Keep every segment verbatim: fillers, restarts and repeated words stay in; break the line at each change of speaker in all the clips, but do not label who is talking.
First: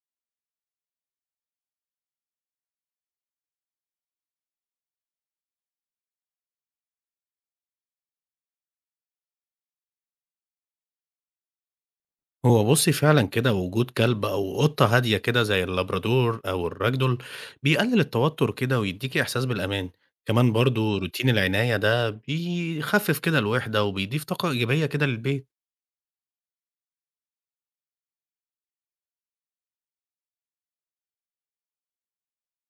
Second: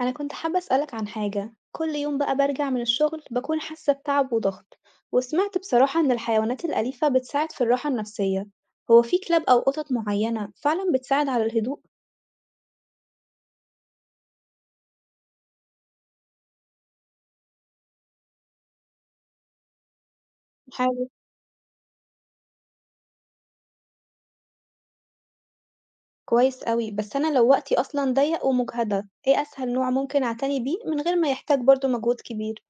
أنا كنت حابة أسألك عن حاجة. كل يوم بقى برجع من الشغل بكون حاسة بتعب وضغط، وسمعت بصراحة إن الحيوانات الأليفة بتساعد في الراحة النفسية. هو في كلاب أو قطط معينة فعلا بتساعد على الهدوء؟
هو بُصّي فعلًا كده وجود كلب أو قطة هادية كده زي اللابرادور أو الراجدول، بيقلل التوتر كده ويدّيكِ إحساس بالأمان، كمان برضه
حلو.
روتين العناية ده بيخفف كده الوحدة وبيضيف طاقة إيجابية كده للبيت.
كويس أوي، بس أنا لو وقتي أصلا ضيق ومجهدة، إيه أسهل نوع ممكن أعتني بيه من غير ما يحتاج برضو مجهود كبير؟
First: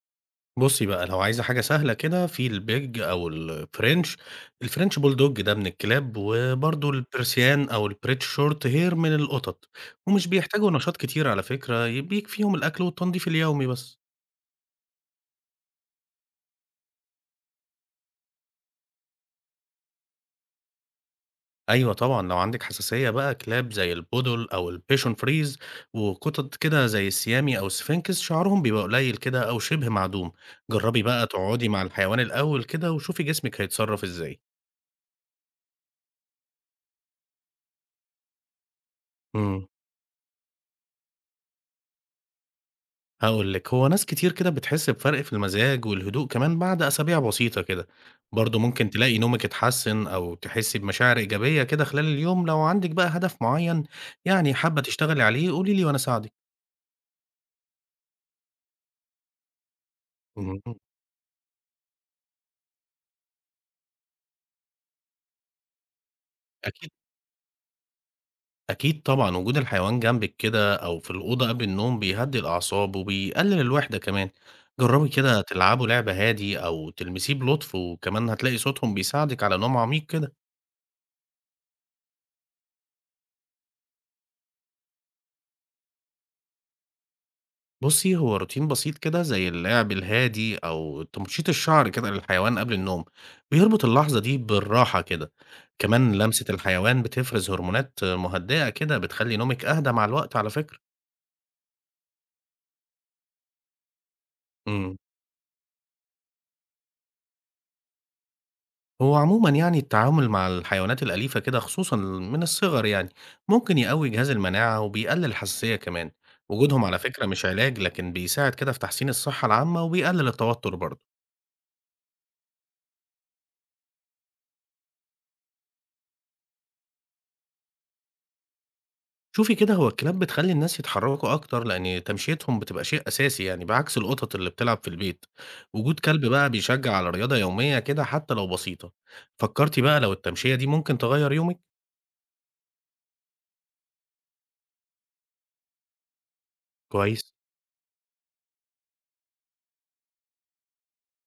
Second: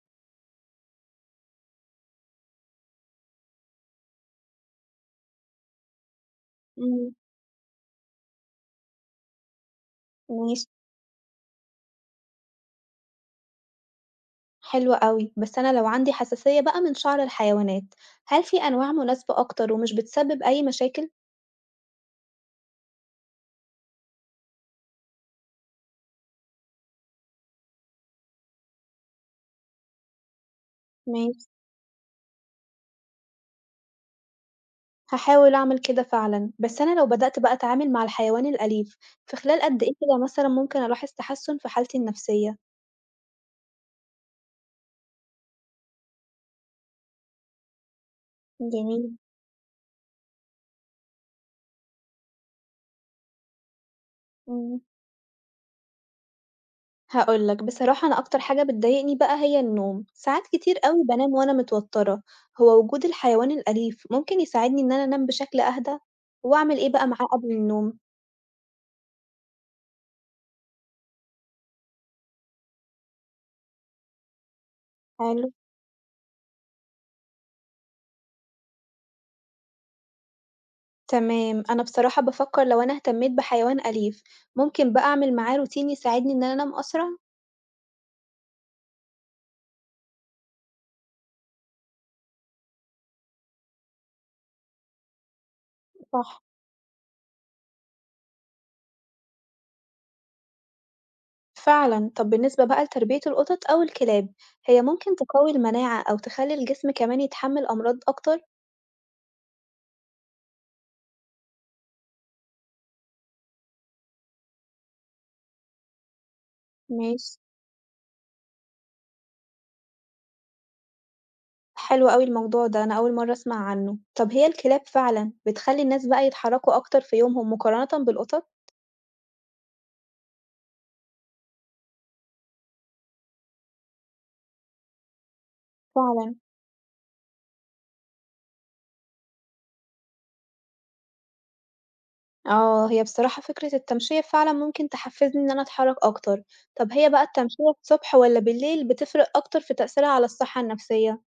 بُصّي بقى لو عايزة حاجة سهلة كده في البيج أو الfrench الfrench bulldog ده من الكلاب، وبرضه
مم،
الpersian أو الbreed short hair من القطط، ومش
ماشي.
بيحتاجوا نشاط كتير على فكرة ي بيكفيهم الأكل والتنضيف اليومي بس.
حلوة أوي، بس أنا لو عندي حساسية بقى من شعر الحيوانات، هل في أنواع مناسبة أكتر ومش بتسبب أي مشاكل؟
أيوه طبعًا، لو عندِك حساسية بقى كلاب زي البودل أو البيشون فريز وقطط كده زي السيامي أو السفنكس شعرهم بيبقى قليل كده أو شبه معدوم، جرّبي بقى
ماشي،
تقعدي مع الحيوان الأول كده وشوفي جسمِك هيتصرّف إزاي.
هاحاول أعمل كده فعلًا. بس أنا لو بدأت بقى أتعامل مع الحيوان الأليف، في خلال
إمم.
قد إيه كده مثلًا ممكن ألاحظ تحسُّن في حالتي النفسية؟
هاقول لِك، هو ناس كتير كده بتحس بفرق في المزاج والهدوء كمان بعد أسابيع بسيطة كده، برضه ممكن
جميل.
تلاقي نومِك اتحسّن أو تحسّي بمشاعر إيجابية كده خلال اليوم، لو عندِك بقى هدف معيّن يعني
إمم.
حابة تشتغلي عليه قولي لي وأنا أساعدِك.
هاقول لك، بصراحة أنا أكتر حاجة بتضايقني بقى هي النوم، ساعات كتير
اهم.
أوي بانام وأنا متوترة. هو وجود الحيوان الأليف ممكن يساعدني إن أنا أنام بشكل أهدى؟ وأعمل إيه
أكيد.
بقى معاه قبل النوم؟
أكيد طبعًا، وجود الحيوان جنبِك كده أو في الأوضة قبل النوم بيهدّي الأعصاب وبيقلل الوحدة كمان، جرّبي كده
حلو.
تلعبوا لعبة هادي أو تلمسيه بلطف وكمان هتلاقي صوتهم بيساعدِك على نوم عميق كده.
تمام، أنا بصراحة بافكّر، لو أنا اهتميت بحيوان أليف، ممكن بقى أعمل معاه روتين يساعدني إن أنا أنام أسرع؟
بُصّي، هو روتين بسيط كده زي اللعب الهادي أو تمشيط الشعر كده للحيوان قبل النوم، بيربط اللحظة دي بالراحة كده، كمان
صح،
لمسة الحيوان بتفرز هرمونات مهدئة كده بتخلّي نومِك أهدى مع الوقت على فكرة.
فعلًا. طب بالنسبة بقى لتربية القطط أو الكلاب، هي
إمم.
ممكن تقوي المناعة أو تخلّي الجسم كمان يتحمل أمراض أكتر؟
هو عموما يعني التعامل مع الحيوانات الأليفة كده خصوصا من الصغر يعني ممكن يقوي جهاز المناعة وبيقلل الحساسية كمان وجودهم على مم. فكرة
ماشي.
مش علاج لكن بيساعد كده في تحسين الصحة العامة وبيقلل التوتر برضه.
حلو أوي الموضوع ده، أنا أول مرة أسمع عنه. طب هي الكلاب فعلًا بتخلّي الناس بقى يتحركوا أكتر في يومهم مقارنةً بالقطط؟
شوفي كده هو الكلاب بتخلي الناس يتحركوا أكتر لأن تمشيتهم بتبقى شيء أساسي يعني بعكس القطط اللي بتلعب في البيت. وجود كلب
فعلًا.
بقى بيشجع على رياضة يومية كده حتى لو بسيطة. فكرتي بقى لو التمشية دي ممكن تغير يومك.
آه، هي بصراحة فكرة التمشية فعلًا ممكن تحفزني إن أنا أتحرك أكتر. طب هي بقى
كويس.
التمشية الصبح والّا بالليل بتفرق أكتر في تأثيرها على الصحة النفسية؟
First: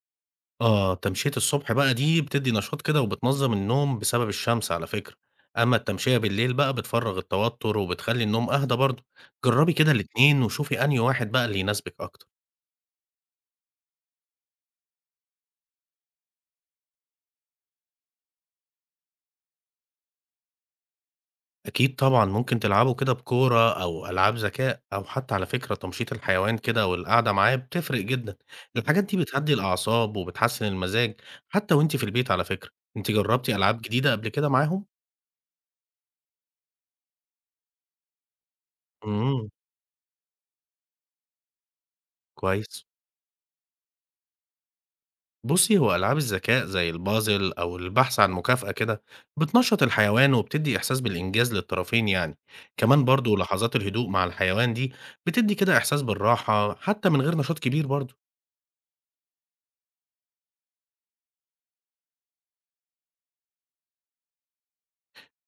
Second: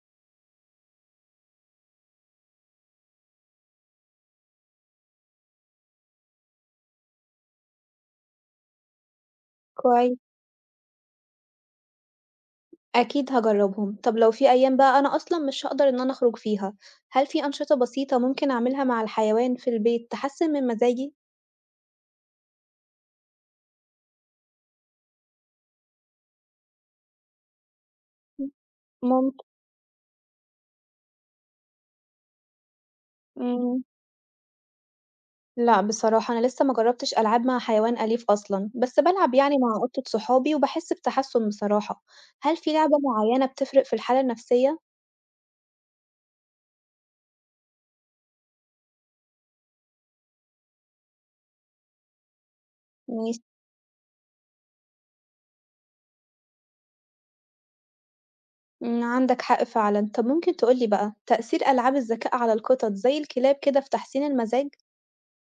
آه، تمشية الصبح بقى دي بتدّي نشاط كده وبتنظّم النوم بسبب الشمس على فكرة، أمّا التمشية بالليل بقى بتفرّغ التوتر وبتخلّي النوم أهدى برضه، جرّبي كده
كويس،
الاتنين وشوفي أنهي واحد بقى اللي يناسبِك أكتر.
أكيد هاجرّبهم. طب لو في أيام بقى أنا أصلًا مش هاقدر إن أنا أخرج فيها، هل في أنشطة بسيطة ممكن أعملها مع الحيوان في البيت تحسّن من مزاجي؟
أكيد طبعًا ممكن تلعبوا كده بكورة أو ألعاب ذكاء أو حتى على فكرة تمشيط الحيوان كده والقعدة معاه بتفرق جدًا، الحاجات دي
ممكن.
بتهدّي الأعصاب وبتحسّن المزاج حتى وأنتِ في البيت على فكرة، أنتِ جرّبتِ ألعاب
إمم.
جديدة قبل كده معاهم؟
لأ بصراحة، أنا لسه ما جرّبتش ألعاب مع حيوان أليف أصلًا، بس بالعب
إمم،
يعني مع قطة صحابي وباحس بتحسّن بصراحة. هل في
كويس.
لعبة معيّنة بتفرق في الحالة النفسية؟
بصي هو ألعاب الذكاء زي البازل أو البحث عن مكافأة كده بتنشط الحيوان وبتدي إحساس بالإنجاز للطرفين يعني كمان برضو
ماشي.
لحظات الهدوء مع الحيوان دي بتدي كده إحساس بالراحة حتى من غير نشاط كبير برضو.
إمم، عندك حق فعلًا. طب ممكن تقول لي بقى تأثير ألعاب الذكاء على القطط زي الكلاب كده في تحسين المزاج؟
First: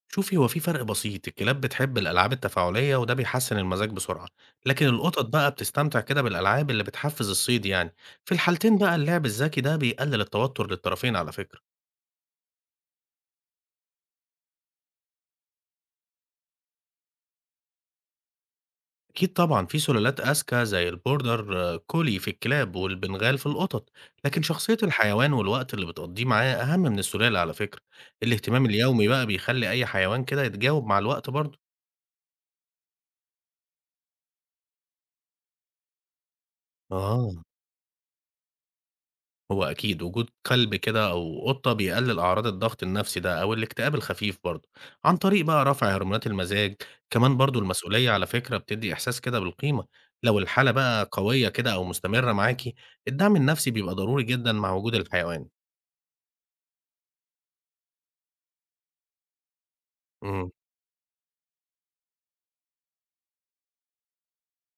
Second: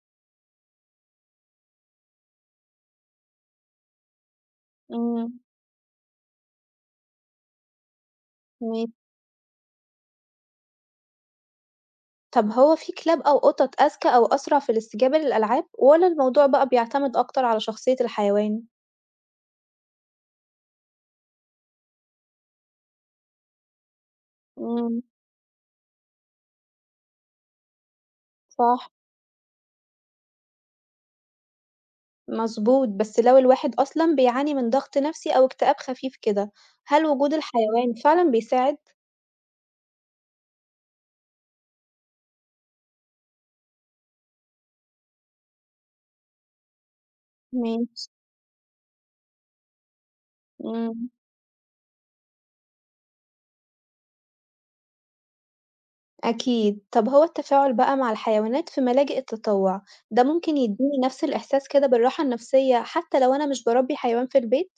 شوفي هو في فرق بسيط، الكلاب بتحب الألعاب التفاعلية وده بيحسن المزاج بسرعة، لكن القطط
إمم،
بقى بتستمتع كده بالألعاب اللي بتحفز الصيد يعني. في الحالتين
ماشي.
بقى اللعب الذكي ده بيقلل التوتر للطرفين على فكرة.
طب هو في كلاب أو قطط أذكى أو أسرع في الاستجابة للألعاب، ولا الموضوع بقى بيعتمد أكتر على شخصية الحيوان؟
أكيد طبعًا في سلالات أذكى زي البوردر كولي في الكلاب والبنغال في القطط، لكن شخصية
امم
الحيوان والوقت اللي بتقضيه معاه أهم من السلالة على فكرة، الاهتمام
صح،
اليومي بقى بيخلي أي حيوان كده يتجاوب مع الوقت برضه.
مظبوط. بس لو الواحد أصلا بيعاني من ضغط نفسي أو اكتئاب خفيف كده، هل وجود
آه.
الحيوان فعلا بيساعد؟
هو أكيد وجود كلب كده أو قطة بيقلل أعراض الضغط النفسي ده أو الاكتئاب الخفيف برضه، عن طريق بقى رفع هرمونات المزاج، كمان برضه
ماشي.
المسؤولية على فكرة بتدي إحساس كده بالقيمة، لو الحالة
امم
بقى قوية كده أو مستمرة معاكِ، الدعم النفسي بيبقى ضروري جدًا مع وجود الحيوان.
أكيد. طب هو التفاعل بقى مع الحيوانات في ملاجئ التطوع ده
إمم.
ممكن يديني نفس الإحساس كده بالراحة النفسية حتى لو أنا مش بربي حيوان في البيت؟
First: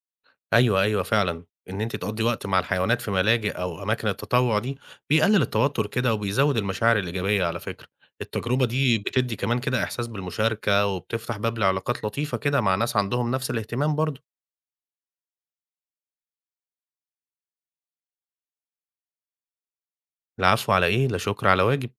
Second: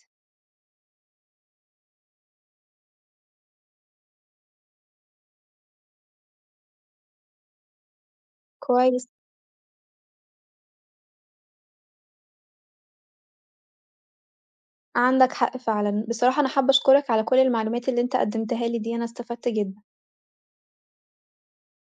أيوه، أيوه فعلًا. إن أنتِ تقضّي وقت مع الحيوانات في ملاجئ أو أماكن التطوُّع دي، بيقلِّل التوتُّر كده وبيزوّد المشاعر الإيجابية على فكرة. التجربة دي
كويس،
بتدّي كمان كده إحساس بالمشاركة وبتفتح باب لعلاقات لطيفة كده مع ناس عندهم نَفْس الاهتمام برضه.
عندك حق فعلًا. بصراحة أنا حابة أشكرك على كل المعلومات اللي أنت قدّمتها لي دي، أنا استفدت جدًا.
العفو على إيه، لا شُكر على واجب.